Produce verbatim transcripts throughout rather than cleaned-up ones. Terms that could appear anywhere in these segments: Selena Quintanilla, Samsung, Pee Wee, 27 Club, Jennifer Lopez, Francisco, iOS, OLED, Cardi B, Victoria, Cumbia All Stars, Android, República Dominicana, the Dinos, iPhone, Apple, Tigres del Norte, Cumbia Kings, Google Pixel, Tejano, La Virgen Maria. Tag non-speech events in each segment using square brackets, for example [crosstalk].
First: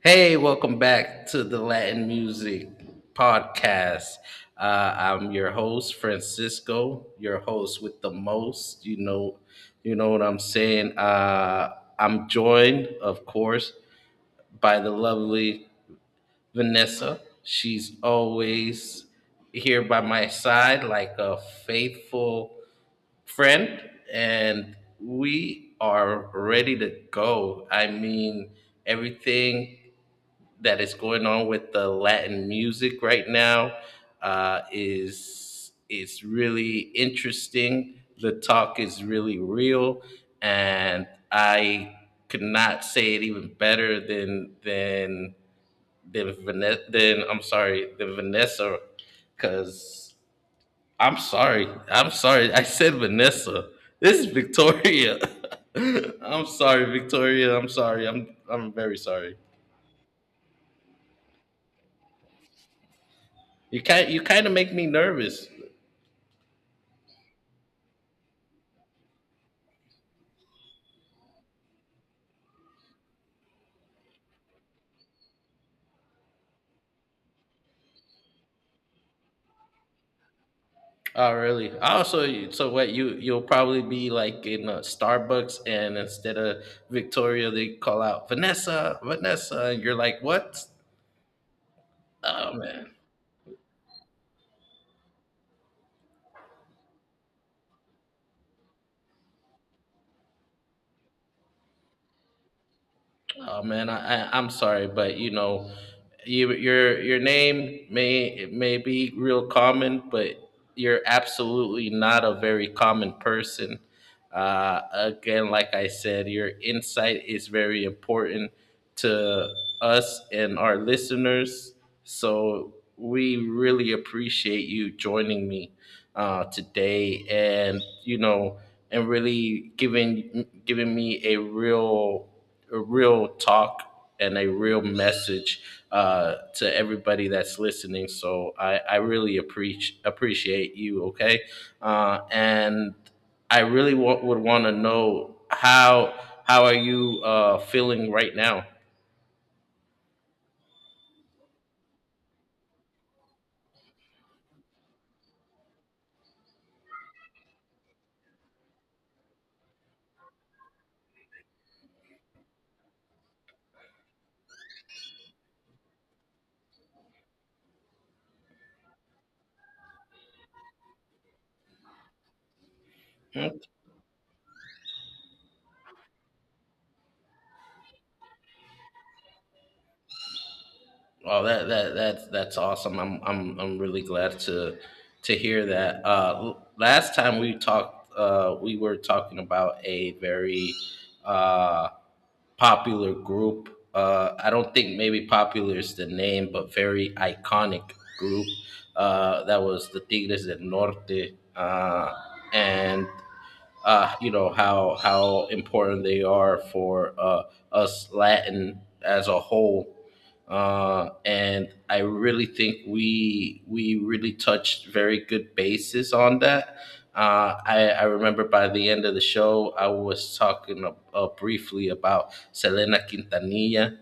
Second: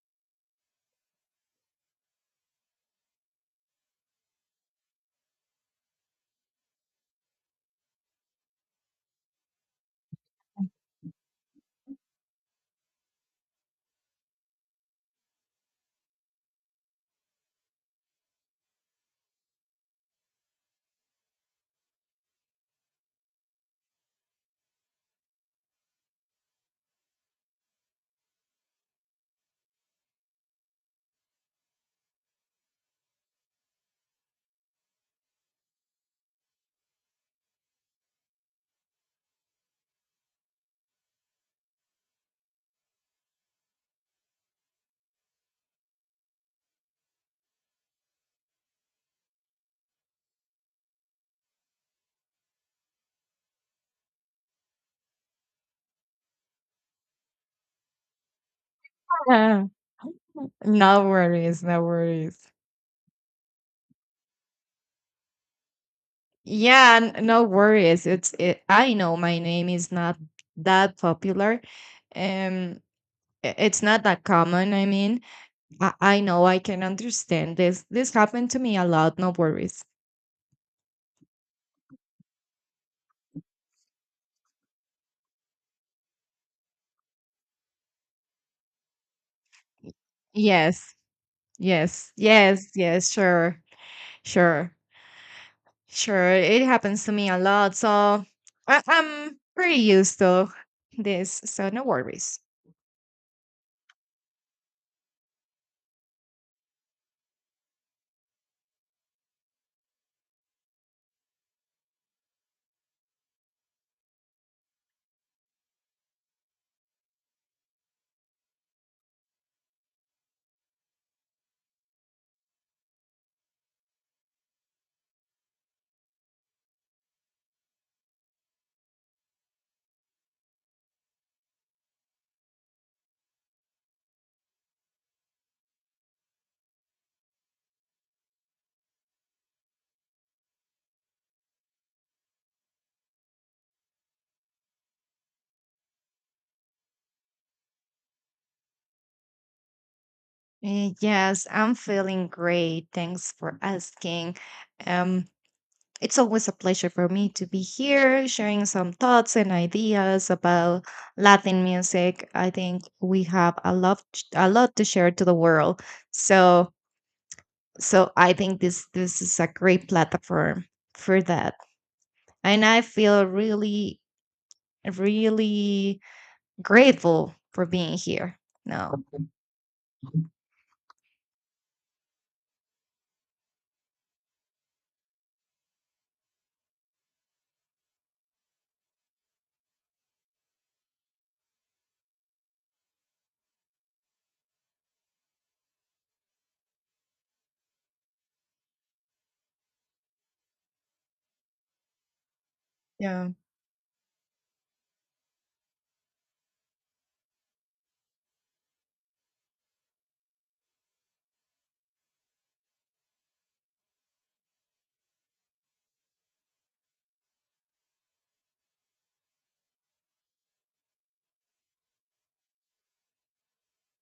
Hey, welcome back to the Latin Music Podcast. Uh, I'm your host, Francisco, your host with the most. You know, you know what I'm saying. Uh, I'm joined, of course, by the lovely Vanessa. She's always here by my side like a faithful friend, and we are ready to go. I mean, everything that is going on with the Latin music right now uh, is is really interesting. The talk is really real, and I could not say it even better than than than Vanessa. Than I'm sorry, than Vanessa, because I'm sorry, I'm sorry. I said Vanessa. This is Victoria. [laughs] I'm sorry, Victoria. I'm sorry. I'm I'm very sorry. Yeah. No worries, no worries. You kind you kind of make me nervous. Yeah, n- no worries. It's it, I know my name is not that popular. Um i- it's not that common, I mean. I, I know I can understand this. This happened to me a lot, no worries. Oh, really? Also, so what you you'll probably be like in a Starbucks, and instead of Victoria, they call out Vanessa, Vanessa, and you're like, what? Yes. Yes. Oh Yes, man. yes, sure. Sure. Sure. It happens to me a lot, so I, I'm pretty used to this, so no worries. Oh man, I, I I'm sorry, but you know, you, your your name may it may be real common, but you're absolutely not a very common person. Uh, again, like I said, your insight is very important to us and our listeners. So we really appreciate you joining me uh, today, and you know, and really giving giving me a real a real talk and a real message uh, to everybody that's listening. So I, I really appreciate appreciate you. Okay, uh, and I really wa- would want to know how how are you uh, feeling right now? Eh, Yes, I'm feeling great. Thanks for asking. Um, it's always a pleasure for me to be here sharing some thoughts and ideas about Latin music. I think we have a lot a lot to share to the world. So so I think this this is a great platform for that. And I feel Mm, really really grateful for being here. No. oh, that that that's that's awesome. I'm I'm I'm really glad to to hear that. Uh, l- last time we talked, uh, we were talking about a very uh, popular group. Uh, I don't think maybe popular is the name, but very iconic group. Uh, that was the Tigres del Norte, uh, and Yeah. uh, you know how how important they are for uh, us Latin as a whole. Uh, and I really think we we really touched very good bases on that. Uh, I, I remember by the end of the show, I was talking uh, uh, briefly about Selena Quintanilla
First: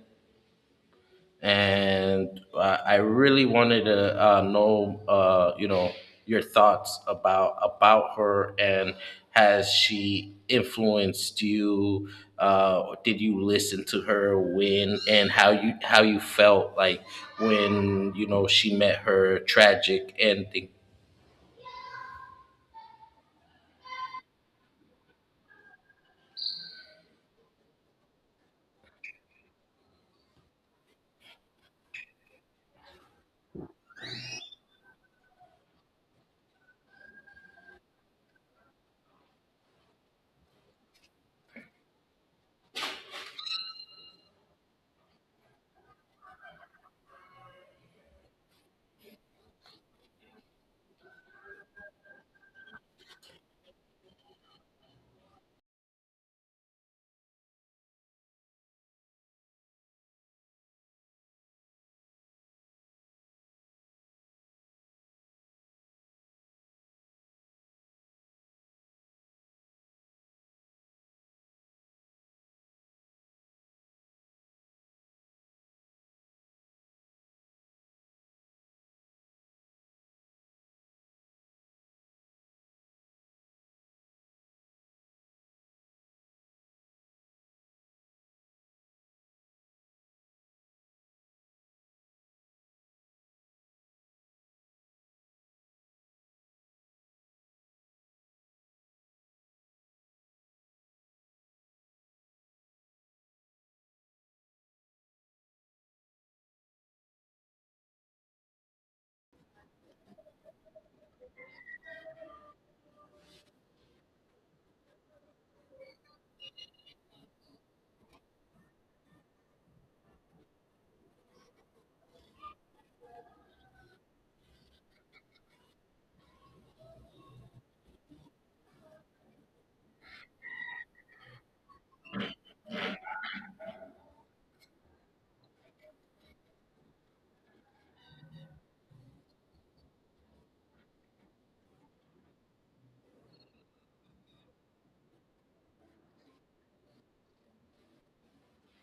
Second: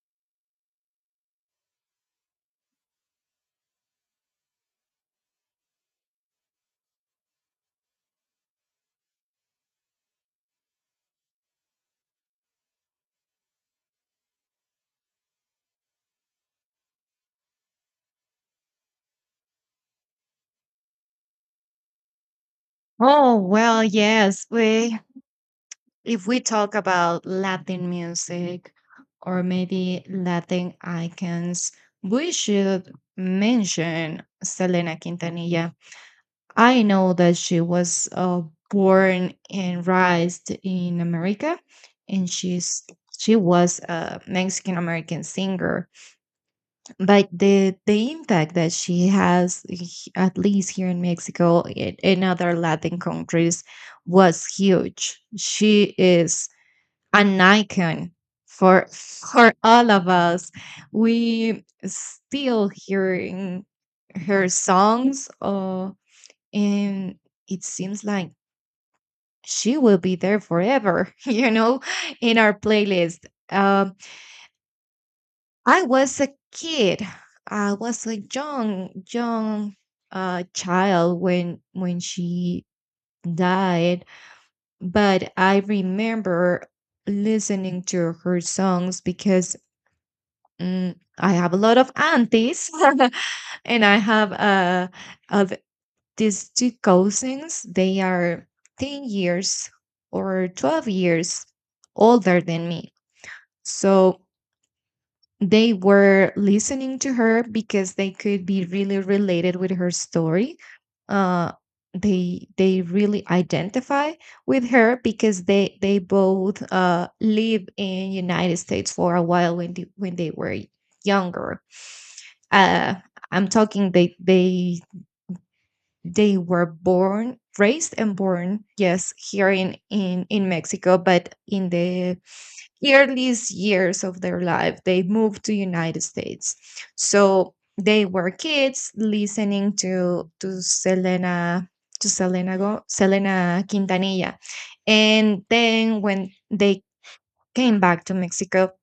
and uh, I really wanted to uh, know, uh, you know, your thoughts about about her and has she influenced you? Uh, did you listen to her when and how you how you felt like when you know she met her tragic ending? Oh, well, yes. We if we talk about Latin music or maybe Latin icons, we should mention Selena Quintanilla. I know that she was uh, born and raised in America, and she's she was a Mexican American singer. But the the impact that she has, h- at least here in Mexico and in other Latin countries, was huge. She is an icon for for all of us. We still hearing her songs, uh, and it seems like she will be there forever. [laughs] You know, in our playlist. Um, I was a kid. I was a young young uh, child when when she died, but I remember listening to her songs because Mm, I have a lot of aunties, [laughs] and I have uh of these two cousins. They are ten years or twelve years older than me. So they were listening to her because they could be really related with her story. Uh they they really identify with her because they they both uh live in United States for a while when they, when they were younger, uh, I'm talking they they they were born, raised and born, yes, here in in in Mexico, but in the earliest years of their life, they moved to United States. So they were kids listening to to Selena to Selena Go, Selena Quintanilla. And then when they came back to Mexico,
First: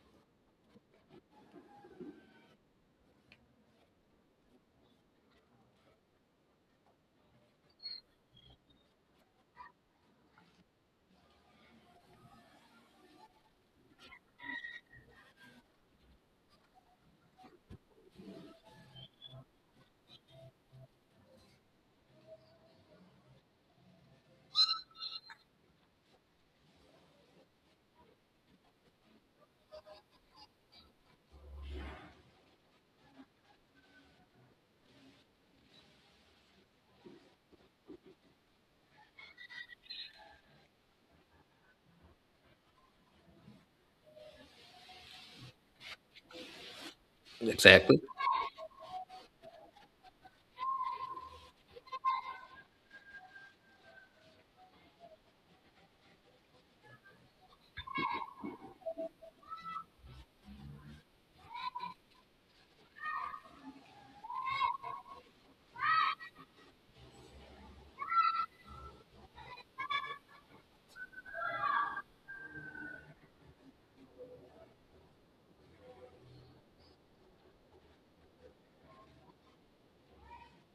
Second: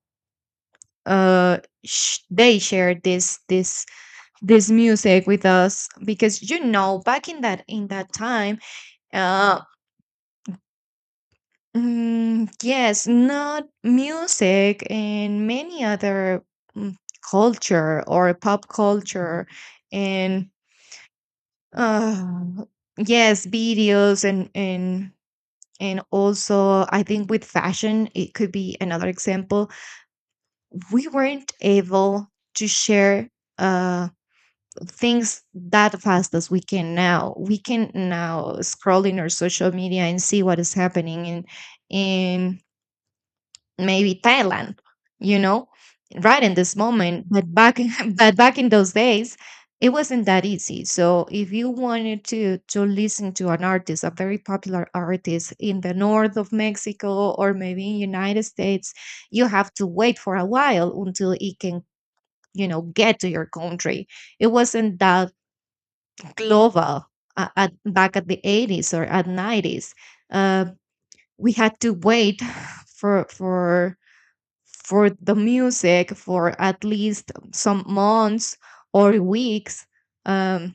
uh, sh- they shared this this this music with us because you know back in that in that time uh mm, yes not music and many other mm, culture or pop culture, and uh yes videos and and and also I think with fashion it could be another example. We weren't able to share uh things that fast as we can now. We can now scroll in our social media and see what is happening in in maybe Thailand, you know, right in this moment. But back Exactly. [laughs] but back in those days, it wasn't that easy. So if you wanted to to listen to an artist, a very popular artist in the north of Mexico or maybe in United States, you have to wait for a while until it can, you know, get to your country. It wasn't that global, uh, at, back at the eighties or at nineties. uh, we had to wait [sighs] for for for the music for at least some months or weeks, um,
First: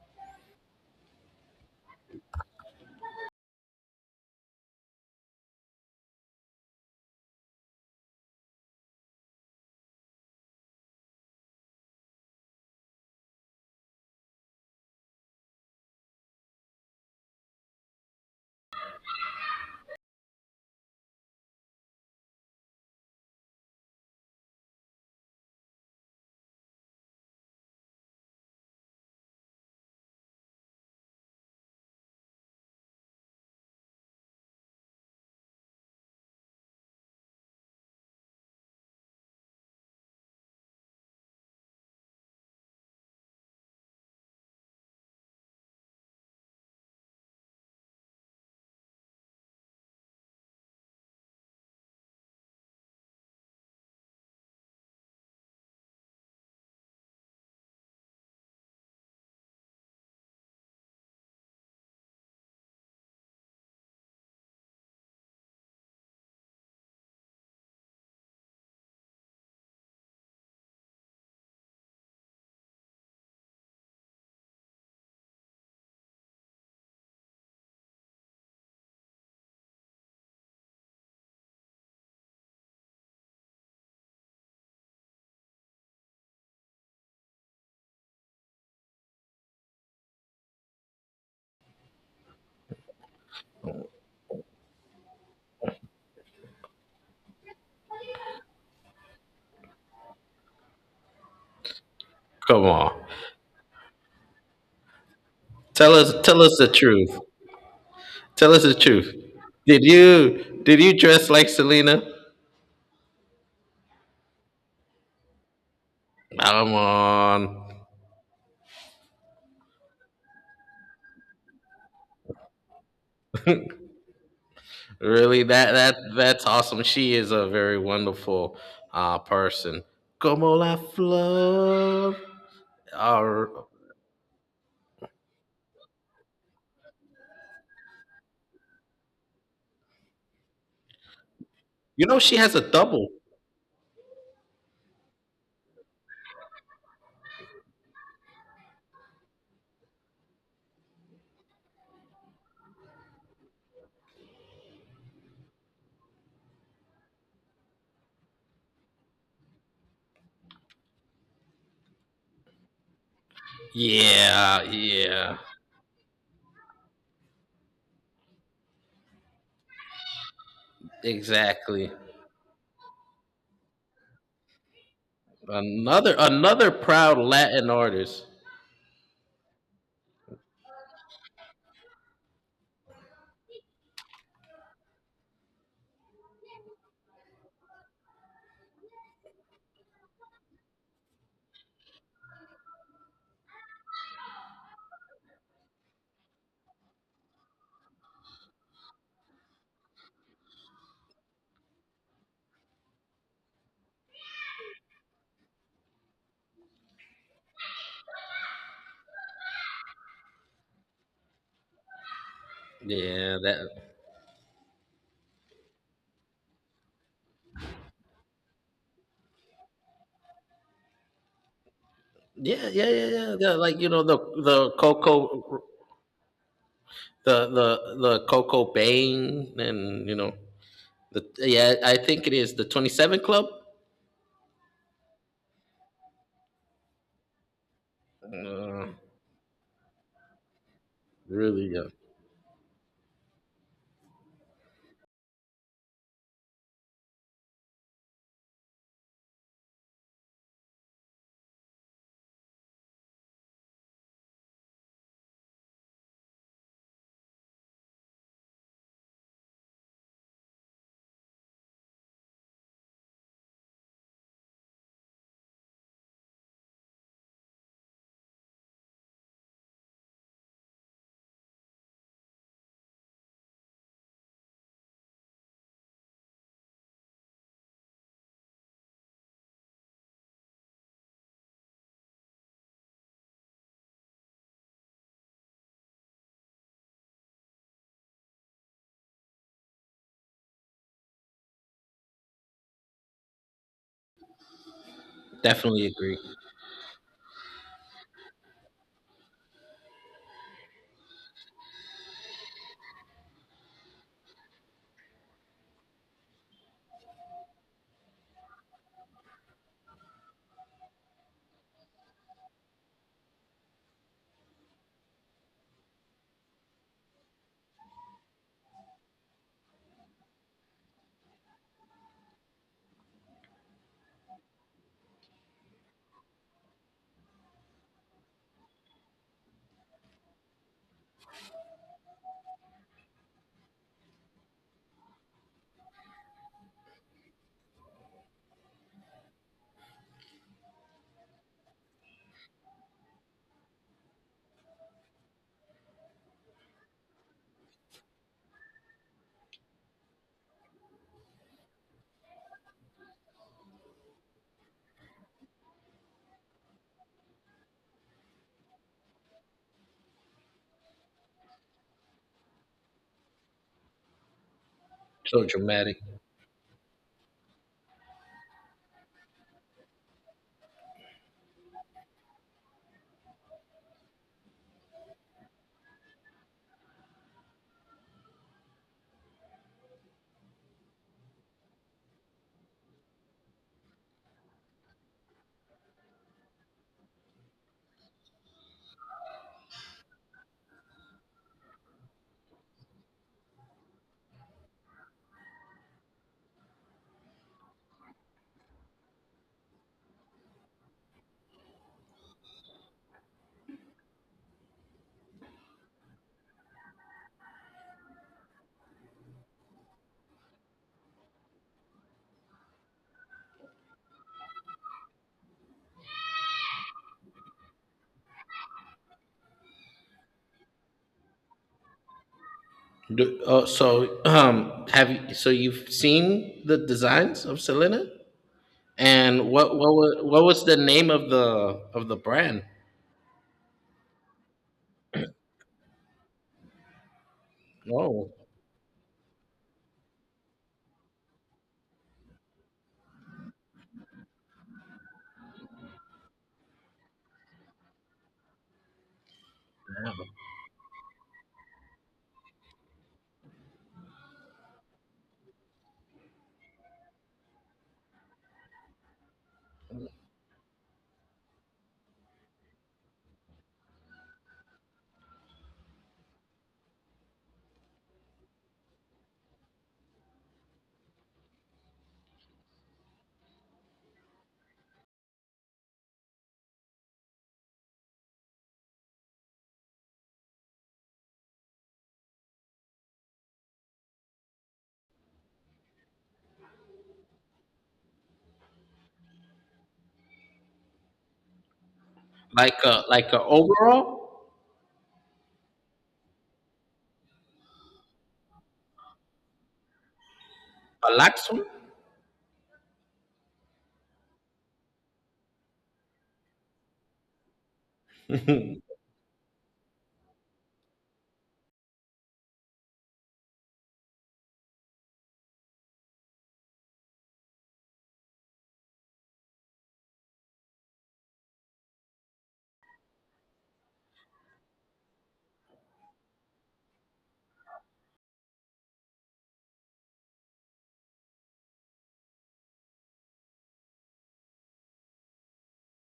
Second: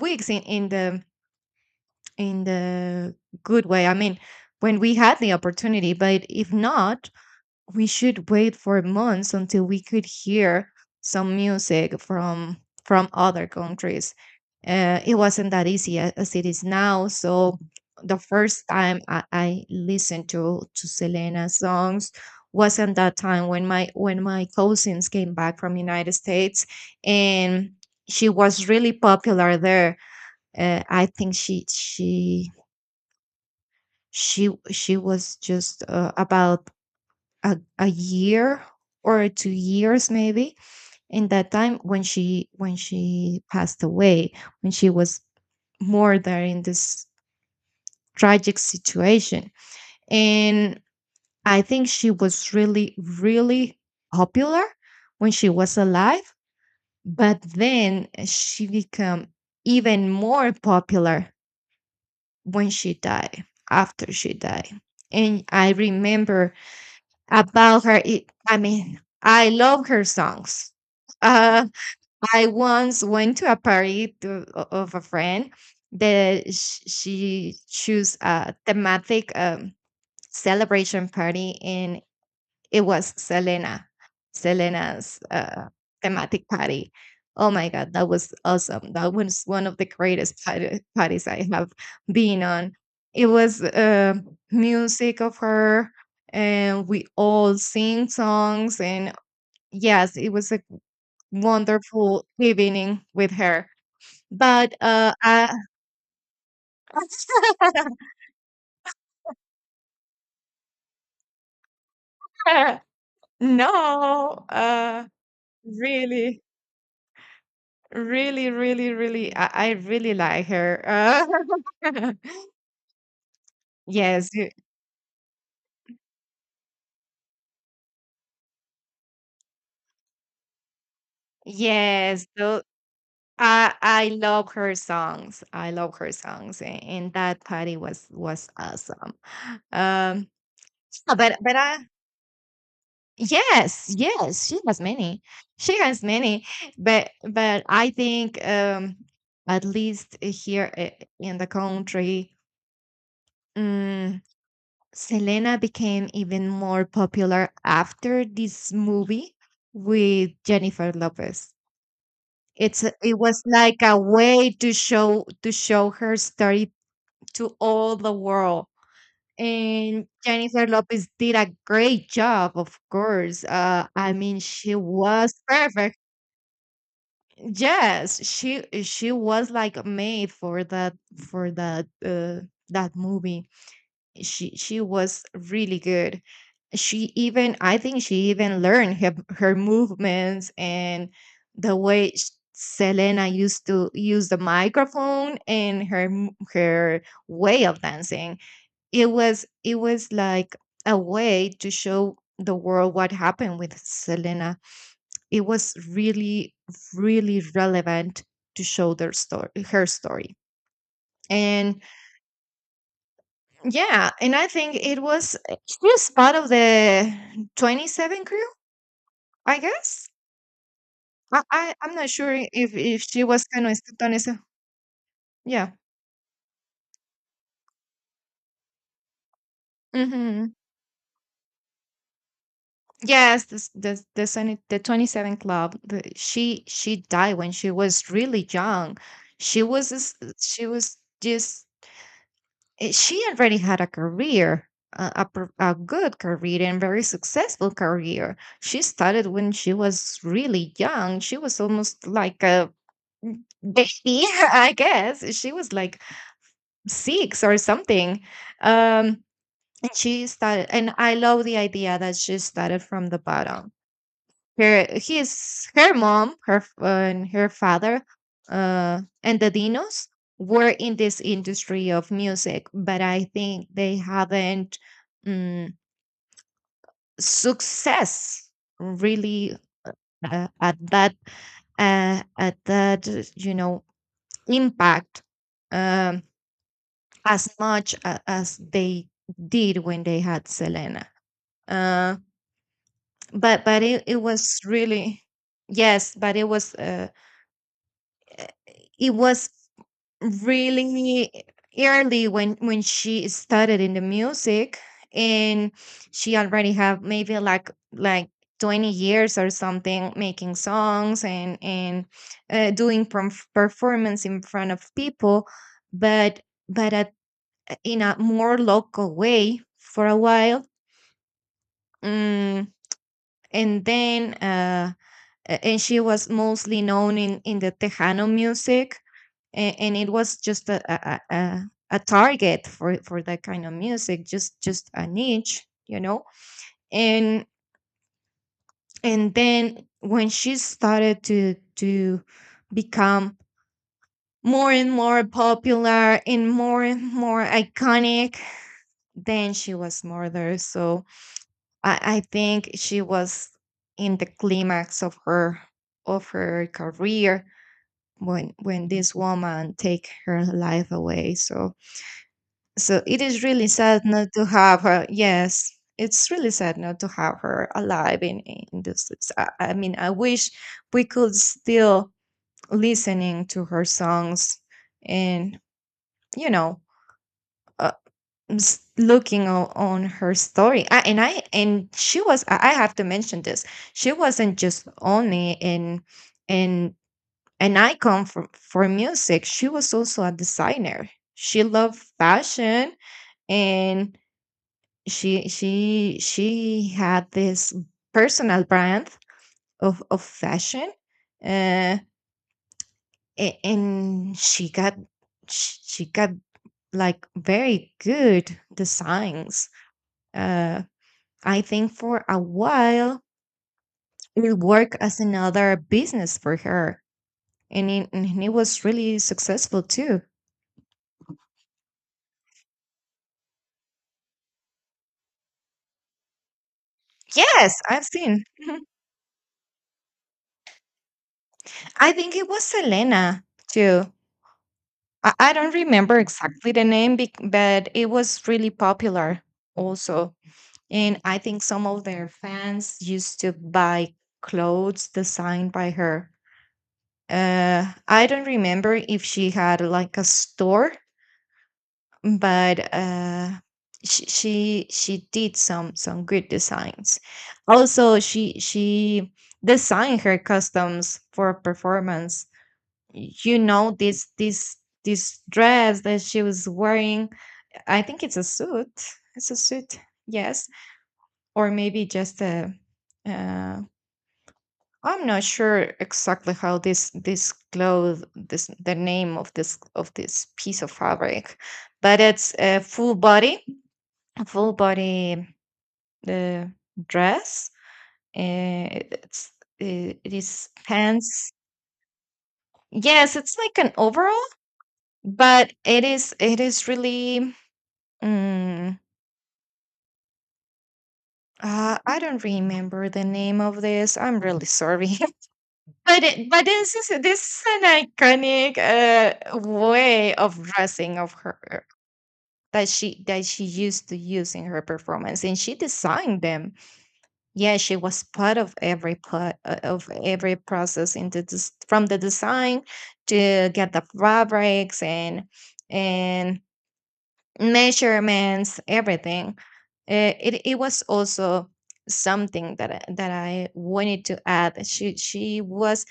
weeks in, in the in the good way I mean, when we had the opportunity, but if not we should wait for months until we could hear some music from from other countries. Uh, it wasn't that easy a- as it is now. So the first time I, I listened to to Selena songs wasn't that time when my when my cousins came back from United States, and she was really popular there. Uh, I think she she she she was just uh, about a, a year or two years maybe in that time when she when she passed away, when she was murdered in this tragic situation. And I think she was really really popular when she was alive, but then she became even more popular when she died, after she died. And I remember about her. It, I mean, I love her songs. Uh, I once went to a party to, o- of a friend that sh- she chose a thematic um, celebration party in it was Selena, Selena's uh, thematic party. Oh my God, that was awesome. That was one of the greatest party- parties I have been on. It was uh, music of her, and we all sing songs. And yes, it was a wonderful Come on, evening with her. But uh, I, tell us tell us the truth. [laughs] Tell us the truth. Did you did you dress like Selena? no, uh, really. Come on. Really, really, really, I, I really like her. Uh, [laughs] yes, y- Really, that that that's awesome. She is a very wonderful uh, person. Como la flor. yes. So Our, I I love her songs. I love her songs, and, and that party was was awesome. Um, yeah, but but I you know, she has a double. yes, yes, she has many. She has many, but but I think um at least here uh, in the country. mm, Selena became even more popular after this movie with Jennifer Lopez. It's a- it was like a way Yeah, to show yeah, to show her story to all the world. And Jennifer Lopez did a exactly. great job, of course. Uh, I mean, she was perfect. Another another proud Latin Yes, artist. she she was like made for that for that uh, that movie. she she was really good. She even I think she even learned her, her movements and the way sh- Selena used to use the microphone and her m- her way of dancing. It was it was like a way to show the world what happened with Selena. It was really really relevant to show their story her story. And Yeah, that. yeah, and I think it was eh, she was part of the twenty-seven crew, I guess. I, I I'm not sure Yeah, if yeah, if yeah, she yeah, was yeah, kind of like you stepped know on the eso. the Coco, Yeah. the the the Coco Bane, and you know hmm the yeah. I think it is the Twenty Seven Yes, Club. this, this, the Senate, the twenty-seven Club. The, she she died when she was really Uh, young. She was s- she was just really, yeah. eh, she already had a career, a, a pro- a good career and very successful career. She started when she was really young. She was almost like a Mm, they [laughs] I guess she was like six or something. Um, and she started, and I love the idea that she started from the bottom. Her his her mom, her f- uh, and her father, uh, and the Dinos were in this industry of music, but I think they haven't um, success really uh, at that uh, at that, you know, impact, um as much a- as they did when they had Selena. Uh, but but it, it was really Definitely yes, agree. but it was uh, it was really early when when she started in the music, and she already have maybe like like twenty years or something making songs and and uh, doing perf- performance in front of people. But but at, in a more local way for a while. Mm, and then, uh, a- and she was mostly known in, in the Tejano music, and and it was just a, a, a, a a target for, for that kind of music, just just a niche, you know. And and then when she started to to become more and more popular and more and more iconic, then she was murdered. So I, I think she was in the climax of her of her career when when this woman take her life away. So so it is really sad not to have her. So Yes, dramatic. it's really sad not to have her alive in in this. it's- I, I mean, I wish we could still listening to her songs and you know was looking o- on her story. I, and I and She was i I have to mention this, she wasn't just only in in an icon for for music. She was also a designer. She loved fashion. And she she she had this personal brand of of fashion, uh a- and she got sh- she got like very good designs. uh I think for a while it worked as another business for her, and it, and it was really successful too. Do, oh, so um, have you? So you've seen the designs of Yes, I've Selena, seen. Mhm. and what what was, what was the name of the of I the think it brand? was Selena too. I, I don't remember exactly the name, bec- but it Oh, was really popular also. And I think some of their fans used to buy clothes designed by her. Uh, I don't remember if she had like a store, but uh, she, she she did some some good designs. Also, she she designed her customs for performance. You know this this this dress that she was wearing. I think it's a suit. It's a suit, yes, or maybe just a. Uh, I'm not sure exactly how this this cloth this the name of this of this piece of fabric, but it's a full body full body uh, dress. Uh, it's uh, it is pants. like a like Yes, a it's like an overall, overall, but it is it is really. Mm, a Laxum. uh, I don't remember the name of this. I'm really sorry, [laughs] but it, but this is this is an iconic [laughs] uh, way of dressing of her that she that she used to use in her performance, and she designed them. Yeah, she was part of every part uh, of every process in the des- from the design to get the fabrics and and measurements, everything. Uh, it it was also something that I- that I wanted to add. She she was,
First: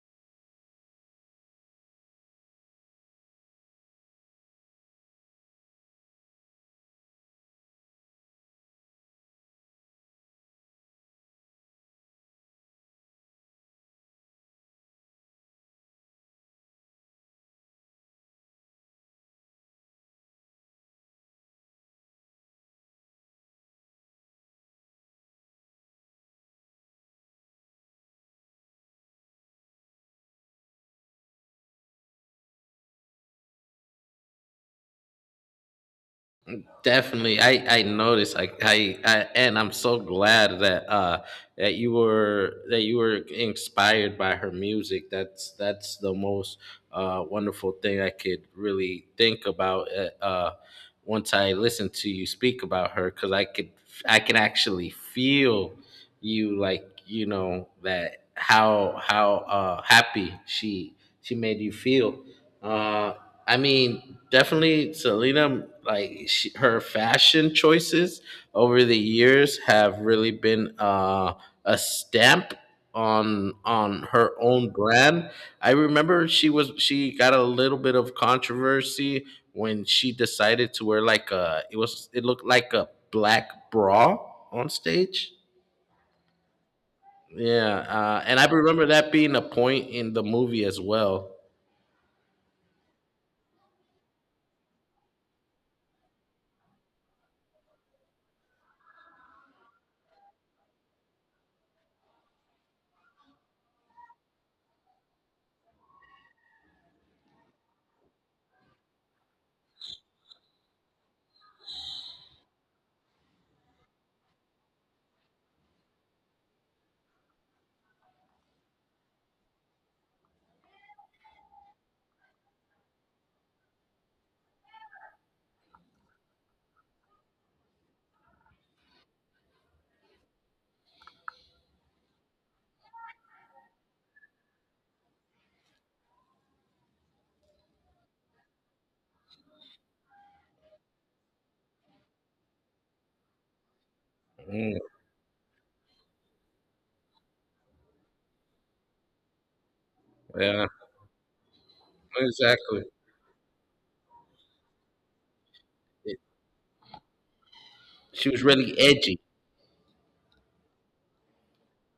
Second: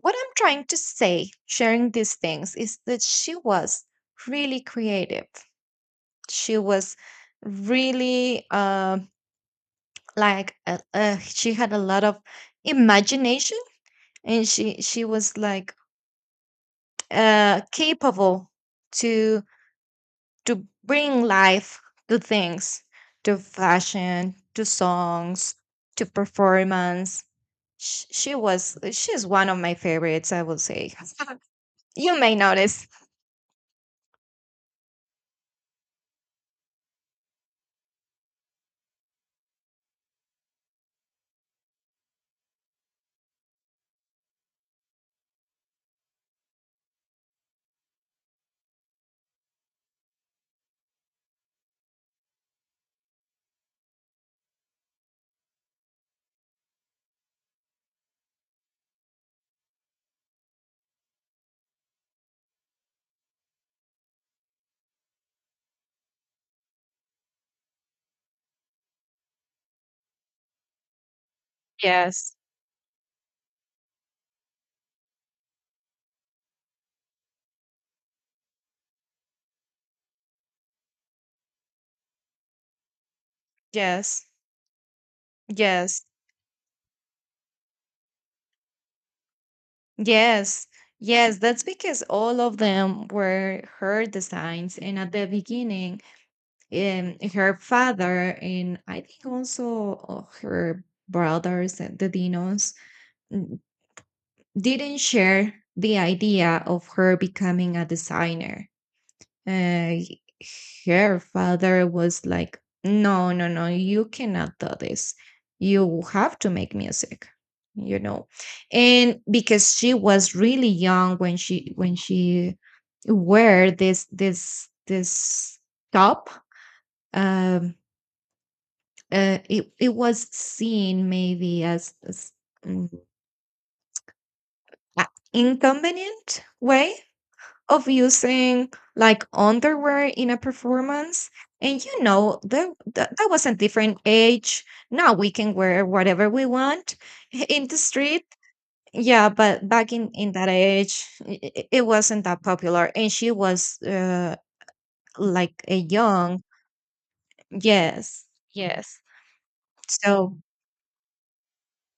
what I'm trying to say, sharing these things, is that she was really creative. She was really um like uh, uh, she had a lot of imagination, and she she was like uh capable to to bring life to things, to fashion, to songs, to performance. Sh- she was she's one of my favorites, I would say. [laughs] You may notice. Definitely, I I noticed. I, I I and I'm so glad that uh that you were that you were inspired by her music. That's that's the most uh wonderful thing I could really think about. Uh, uh once I listened to you speak about her, because I could I can actually feel you like you know that how how uh happy she she made you feel uh, I mean definitely Selena, like she, her fashion choices over the years have really been uh a Yes, stamp on on her own brand. I remember she was she got a little bit of controversy when she decided to wear like a, it was, it looked like a black bra yes, on stage. yes, Yeah, uh, and I remember that being a point in the movie yes, as well. yes, that's because all of them were her designs. And at the beginning, and her father, and I think also uh, her brothers, uh, the Dinos, n- didn't share the idea of her becoming a designer. Uh, he- Her father was like, no, no, no, you cannot do this. You have to make music, you know. And because she was really young when she when she wore this this this top, um, uh, it it was seen maybe as, as mm, a inconvenient way of using like underwear in a performance. And you know that, that that was a different age. Mm, Now we can wear whatever we want [laughs] in the street. Yeah, but back in in that yeah, age, it, it wasn't that exactly. popular, and she was uh, like a It, young. Yes, she was really yes, edgy. so.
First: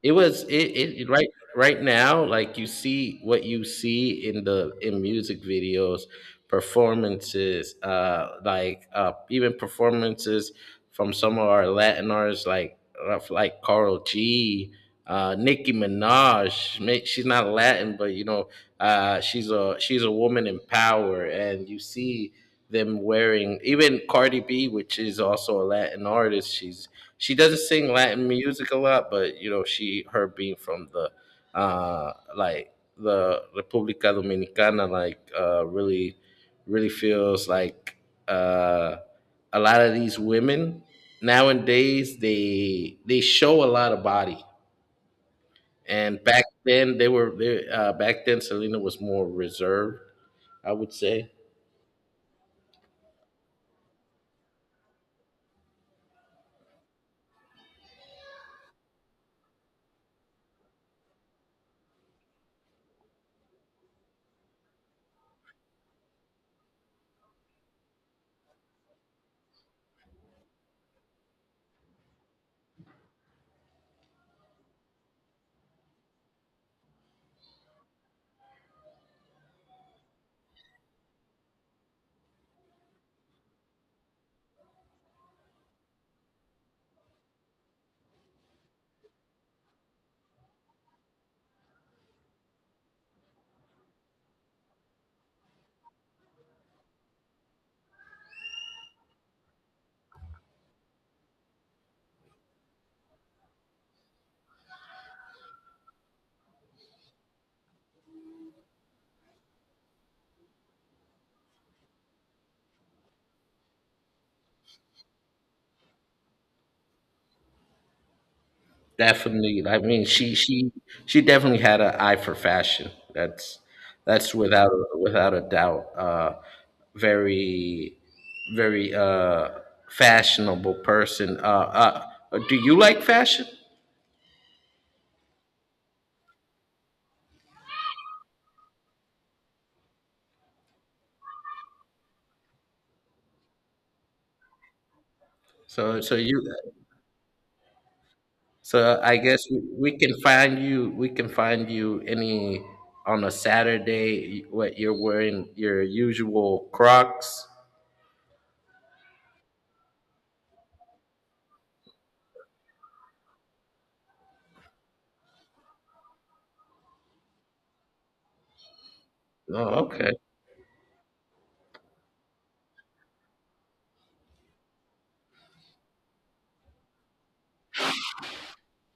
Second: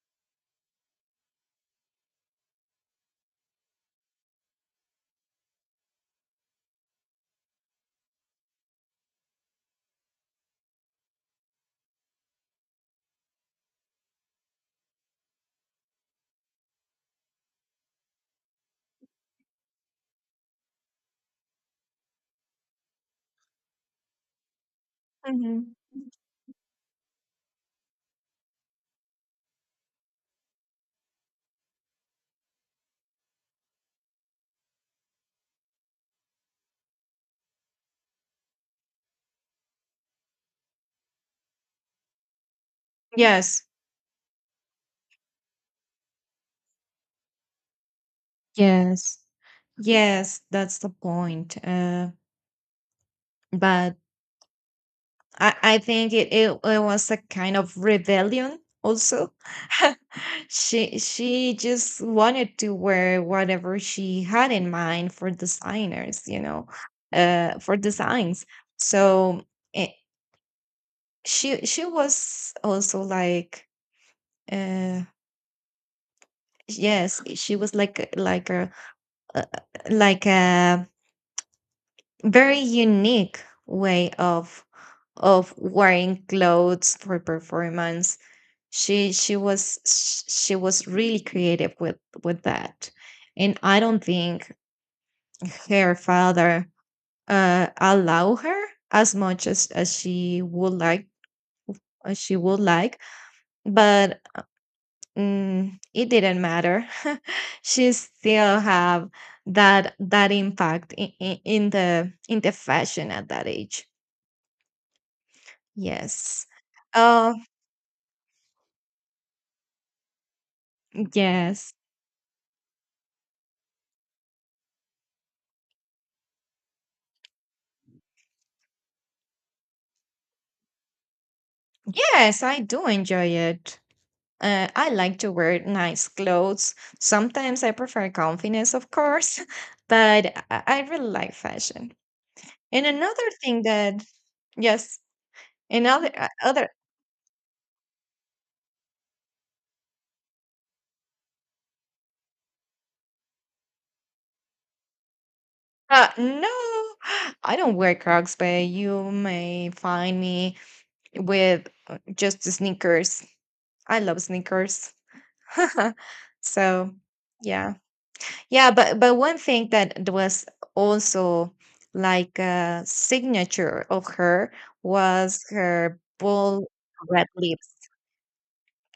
It was it, it it- right right now. Like you see what you see in the in music videos, performances, uh, like uh, even performances from some of our Latin artists, like uh, like Carl G uh, Nicki Minaj. Ma- she's not Latin, but you know, uh, she's a she's a woman in power, and you see them wearing even Cardi B, which is also a Mhm. Latin artist. She's she doesn't sing Latin music a lot, but you know, she her being from the uh, like the República Dominicana, like uh, really really feels like uh, a lot of these women nowadays they they Yes, show a lot of body, and back then, they were they, uh, back then, Selena was yes. more reserved, Yes, I that's the would say. point. Uh, but I, I think it, it, it was a kind of rebellion also. [laughs] she she just wanted to wear whatever she had in mind for designers, you know, uh, for designs. So, it, she she was also like uh yes, she was like a- like a uh, like a very unique way of of wearing clothes for performance. She she was sh- she was really creative with with that, and I don't think her father uh, allow her as much as as she would like, as she would like, but mm, it didn't matter. [laughs] She still have that that impact in, in, in the in the fashion at that age. Yes. Oh Definitely, I mean, she she she definitely yes. had an eye for fashion. That's that's without a, without a doubt. Uh, very very uh, fashionable person. Uh, uh, Yes, do I you do like enjoy fashion? it. Uh, I like to wear nice clothes. Sometimes I prefer confidence, of course, [laughs] but I, I really like fashion. And another thing that, yes, So another so uh, you other so I guess we, we can find you. We can find you any on a Saturday. What you're wearing your uh, no, usual [gasps] Crocs. I don't wear Crocs, but you may find me with uh, just sneakers. I love sneakers. [laughs] So, yeah. Yeah, but but one thing Oh, that okay. was also like a signature of her was her bold red lips.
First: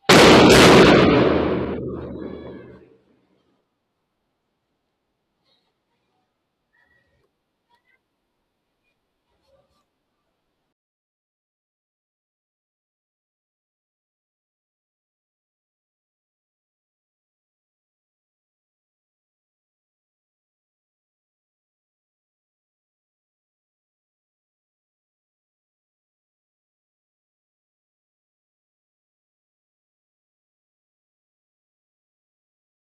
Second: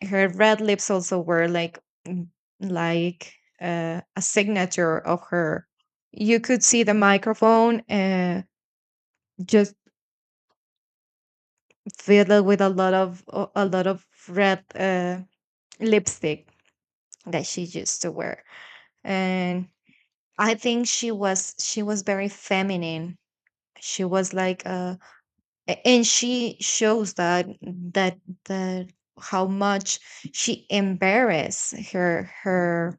Her red lips also were like mm, like uh, a signature of her. You could see the microphone uh, just filled with a lot of a a lot of red uh, lipstick that she used to wear, and I think she was she was very feminine. She was like a A- and she shows that that that how much she embarrassed her her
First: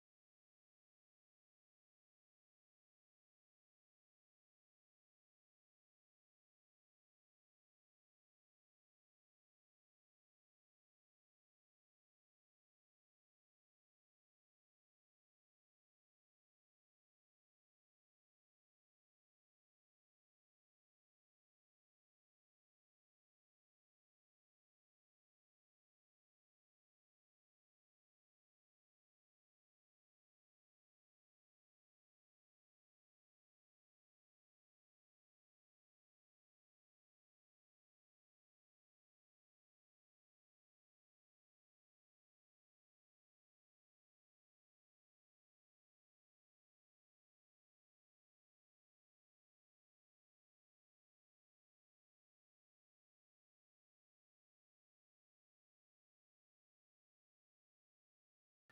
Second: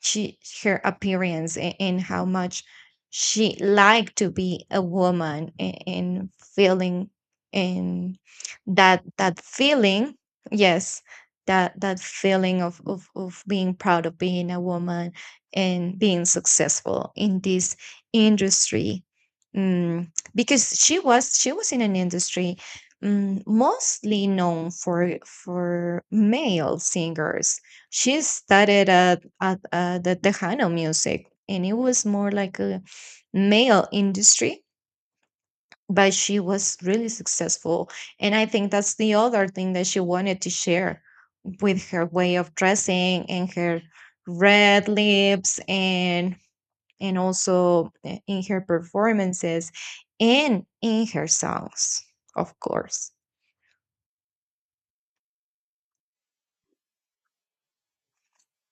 she her appearance, and, and how much she liked to be a woman and, and feeling and that that feeling, yes, that that feeling of, of of being proud of being a woman and being successful in this industry. mm, because she was she was in an industry mm, mostly known for for male singers. She started at at uh, the Tejano music, and it was more like a male industry. But she was really successful, and I think that's the other thing that she wanted to share with her way of dressing and her red lips and and also uh, in her performances and in her songs, of course.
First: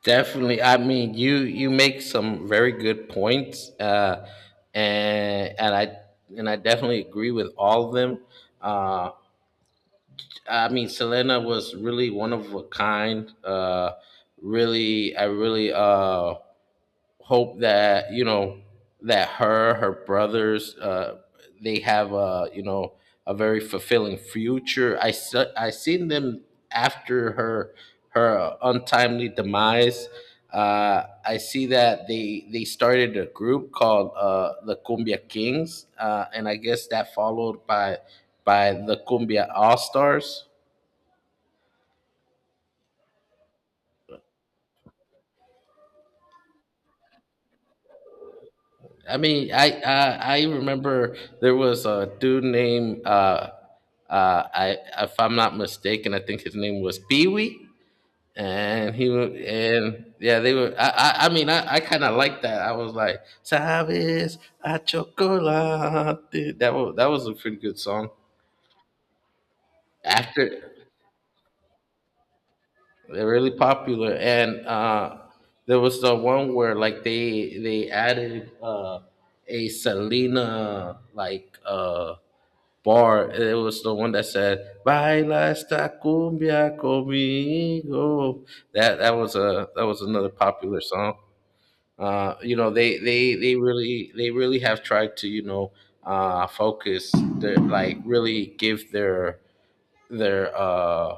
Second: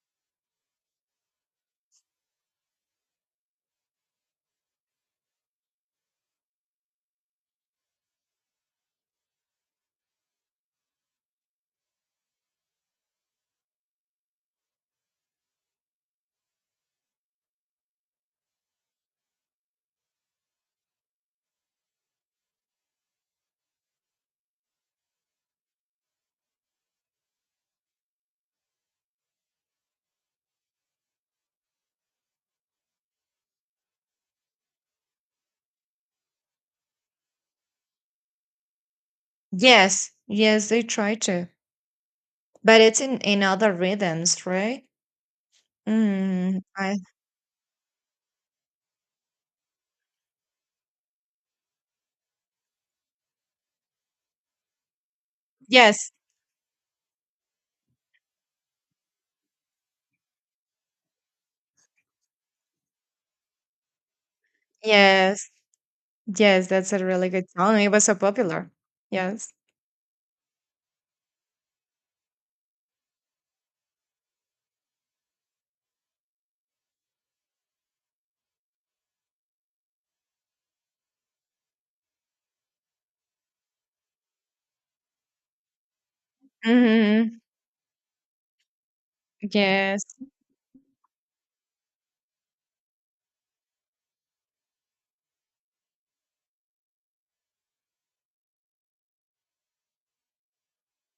Definitely. I mean, you you make some very good points, uh, and and I and I definitely agree with all of them. Uh, I mean, Selena was really one of a kind. Uh, really, I really uh, hope that you know that her her brothers uh they have a, you know, a very fulfilling future. i se- I seen them after her her untimely demise. Uh, I see that they they started a group called uh the Cumbia Kings, uh, and I guess that followed by by the Cumbia All Yes, Stars. yes, they try to, but it's in in other rhythms, right? mm, I, I mean, I, I I remember there was a dude named uh, uh, I if I'm not yes. mistaken, I think his name was Pee Wee, and he wa- and yeah, they were. I I, I mean, I, I kind of liked that. I was like, "Sabes a Yes, chocolate." yes, That that's was a that was really a good pretty good song. It was song. so popular. Yes. After they're really popular, and uh, there was the one where like they they added uh, a Selena like, uh, bar. It was the one that said "Baila esta cumbia Hmm. conmigo." That that was a that was Yes, another popular song. Uh, you know, they they they really they really have tried to you know uh, focus their like really give their their uh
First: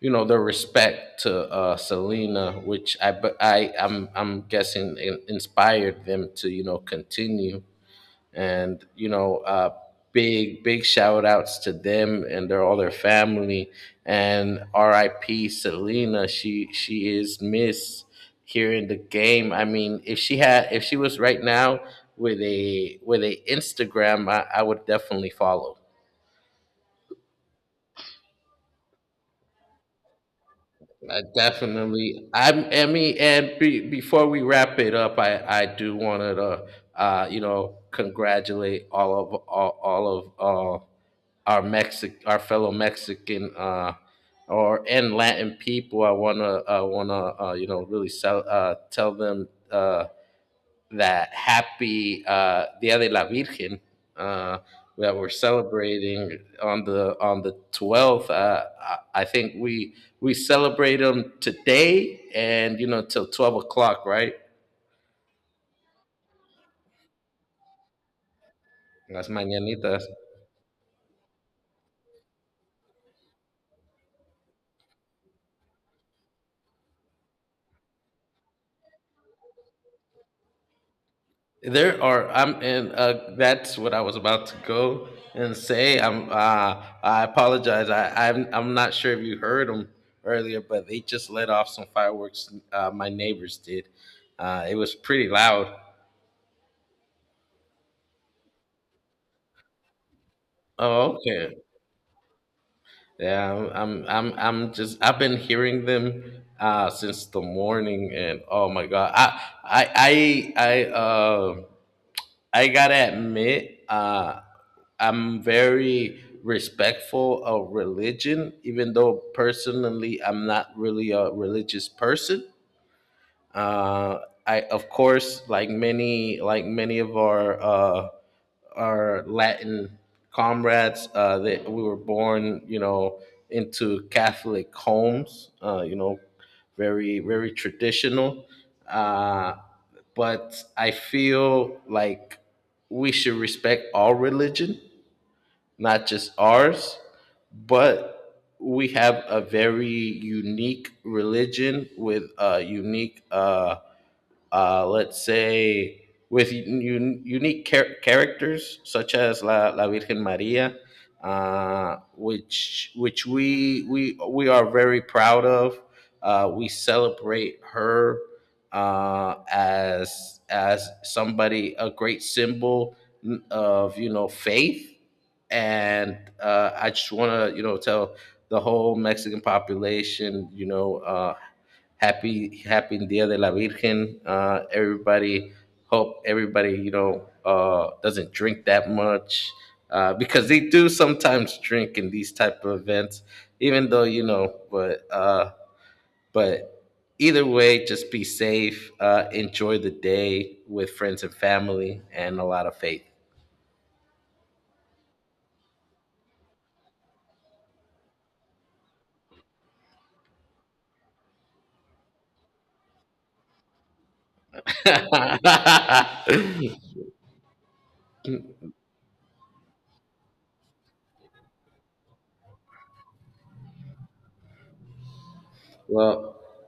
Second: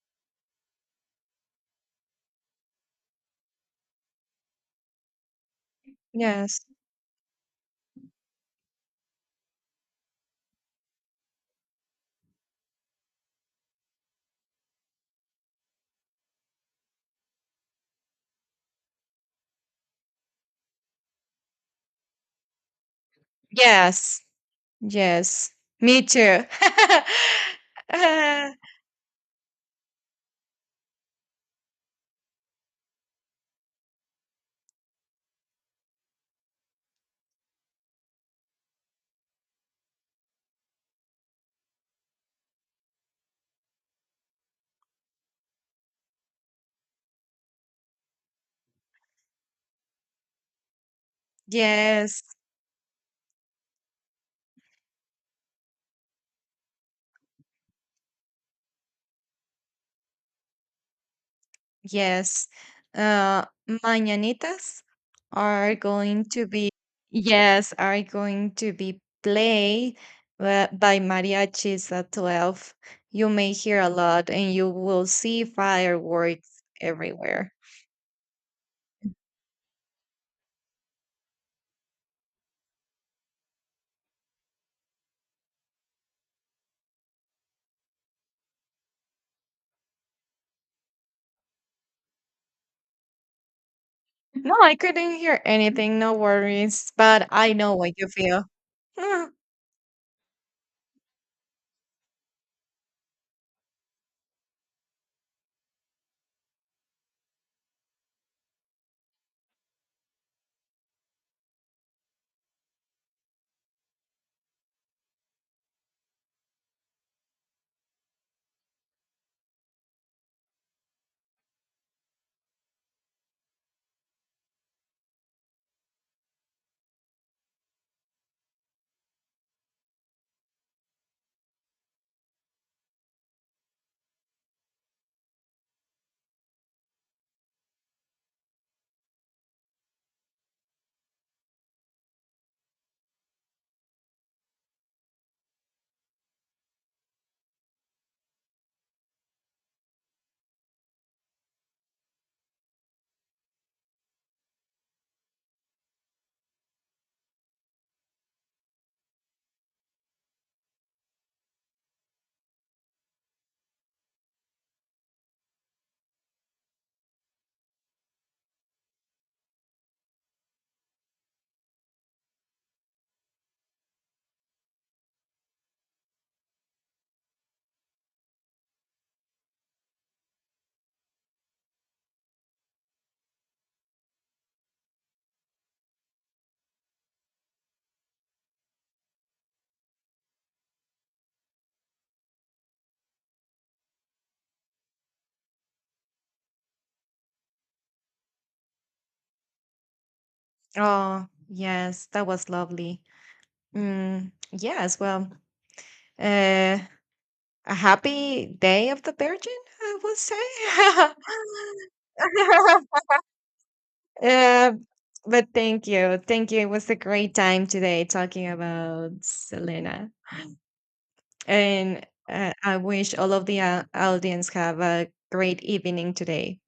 you know their respect to uh Selena, which I, but I I'm I'm guessing, in, inspired them to you yes, know continue and you know uh, big big shout outs to them and their all their family and RIP Selena. she she is missed here in the game. I mean, if she had, if she was right now with a with a yes, Instagram, i, I would definitely yes. follow. Me too. [laughs] Uh, I definitely. I'm Emmy, and be, before we wrap it up, I I do want to, uh, you know, congratulate all of all, all of uh, our Mexic, our fellow Mexican, uh, or and Latin people. I wanna, I wanna, uh, you know, really sell, uh, tell them uh, that yes, happy uh, Dia de la Virgen uh, that we're celebrating on the on the twelfth. Uh, I, I think we we celebrate them today, yes. and you know, till Uh, twelve o'clock, right? Mañanitas are going to be, yes, are going to be Las played mañanitas. uh, by mariachis at twelve. You may hear a lot, and you will see fireworks everywhere. There are I'm and uh, that's what I was about to go and say. I'm uh, I apologize. I I'm, I'm not sure if you heard them earlier, but they just let off some fireworks. Uh, my neighbors did. No, Uh, I it was couldn't pretty hear loud. anything, no worries, but I know what you feel. Mm. Oh, okay. Yeah, I'm I'm I'm I'm just I've been hearing them uh since the morning and oh my God. I I I I uh I gotta admit, uh I'm very respectful of religion, even though personally I'm not really a religious person. Uh, I of course, like many, like many of our uh, our Latin comrades, uh, that we were born, you know, into Catholic homes. Uh, you know, very very traditional. Uh, but I feel like we should respect all religion, not just ours, but we have a very unique religion with a unique uh, uh, let's say, with un- unique char- characters such as La, La Virgen Maria, uh, which which we we we are very proud of. Uh, we celebrate her uh, as as somebody a great symbol of you know faith, and uh, I just want to you know tell the whole Mexican population you know uh, happy happy Dia de la Virgen. Uh, everybody, hope everybody you know uh, doesn't drink that much uh, because they do sometimes drink in these type of events, even though you know. But uh, but either way, just be safe. Uh, enjoy the day with friends Oh, and family, yes, that and a was lot of lovely. faith. Mm, yes, well, uh, a happy day of the Virgin, I will say. [laughs] Uh, but [laughs] thank you. Thank you. It was a great time today talking about Selena. And uh, I wish all of the uh, audience have a great evening Well, today.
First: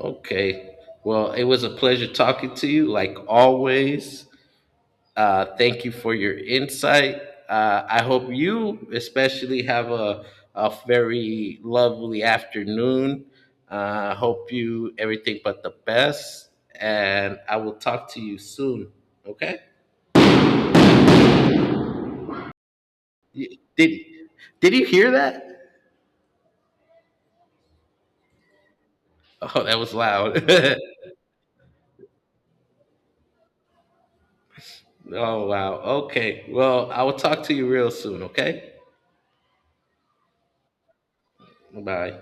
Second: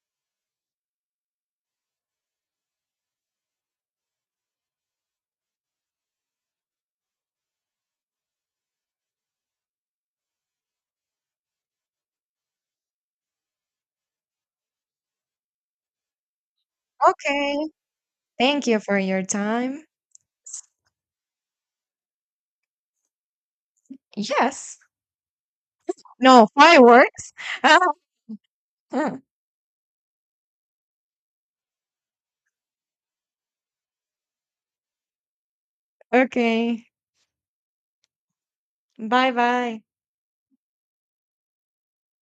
okay. Well, it was a pleasure talking to you, like always. Uh, thank you for your insight. Uh, I hope you especially have a, a very lovely afternoon. Uh, hope you everything but the best, and I Okay. will talk to you Thank you soon. for your Okay? time. Y- Did Did Yes. you hear that? No, fireworks. [laughs] Oh, that was loud. [laughs] Oh wow. Okay. Okay. Well, I will talk to you real soon. Okay. Bye bye. Bye.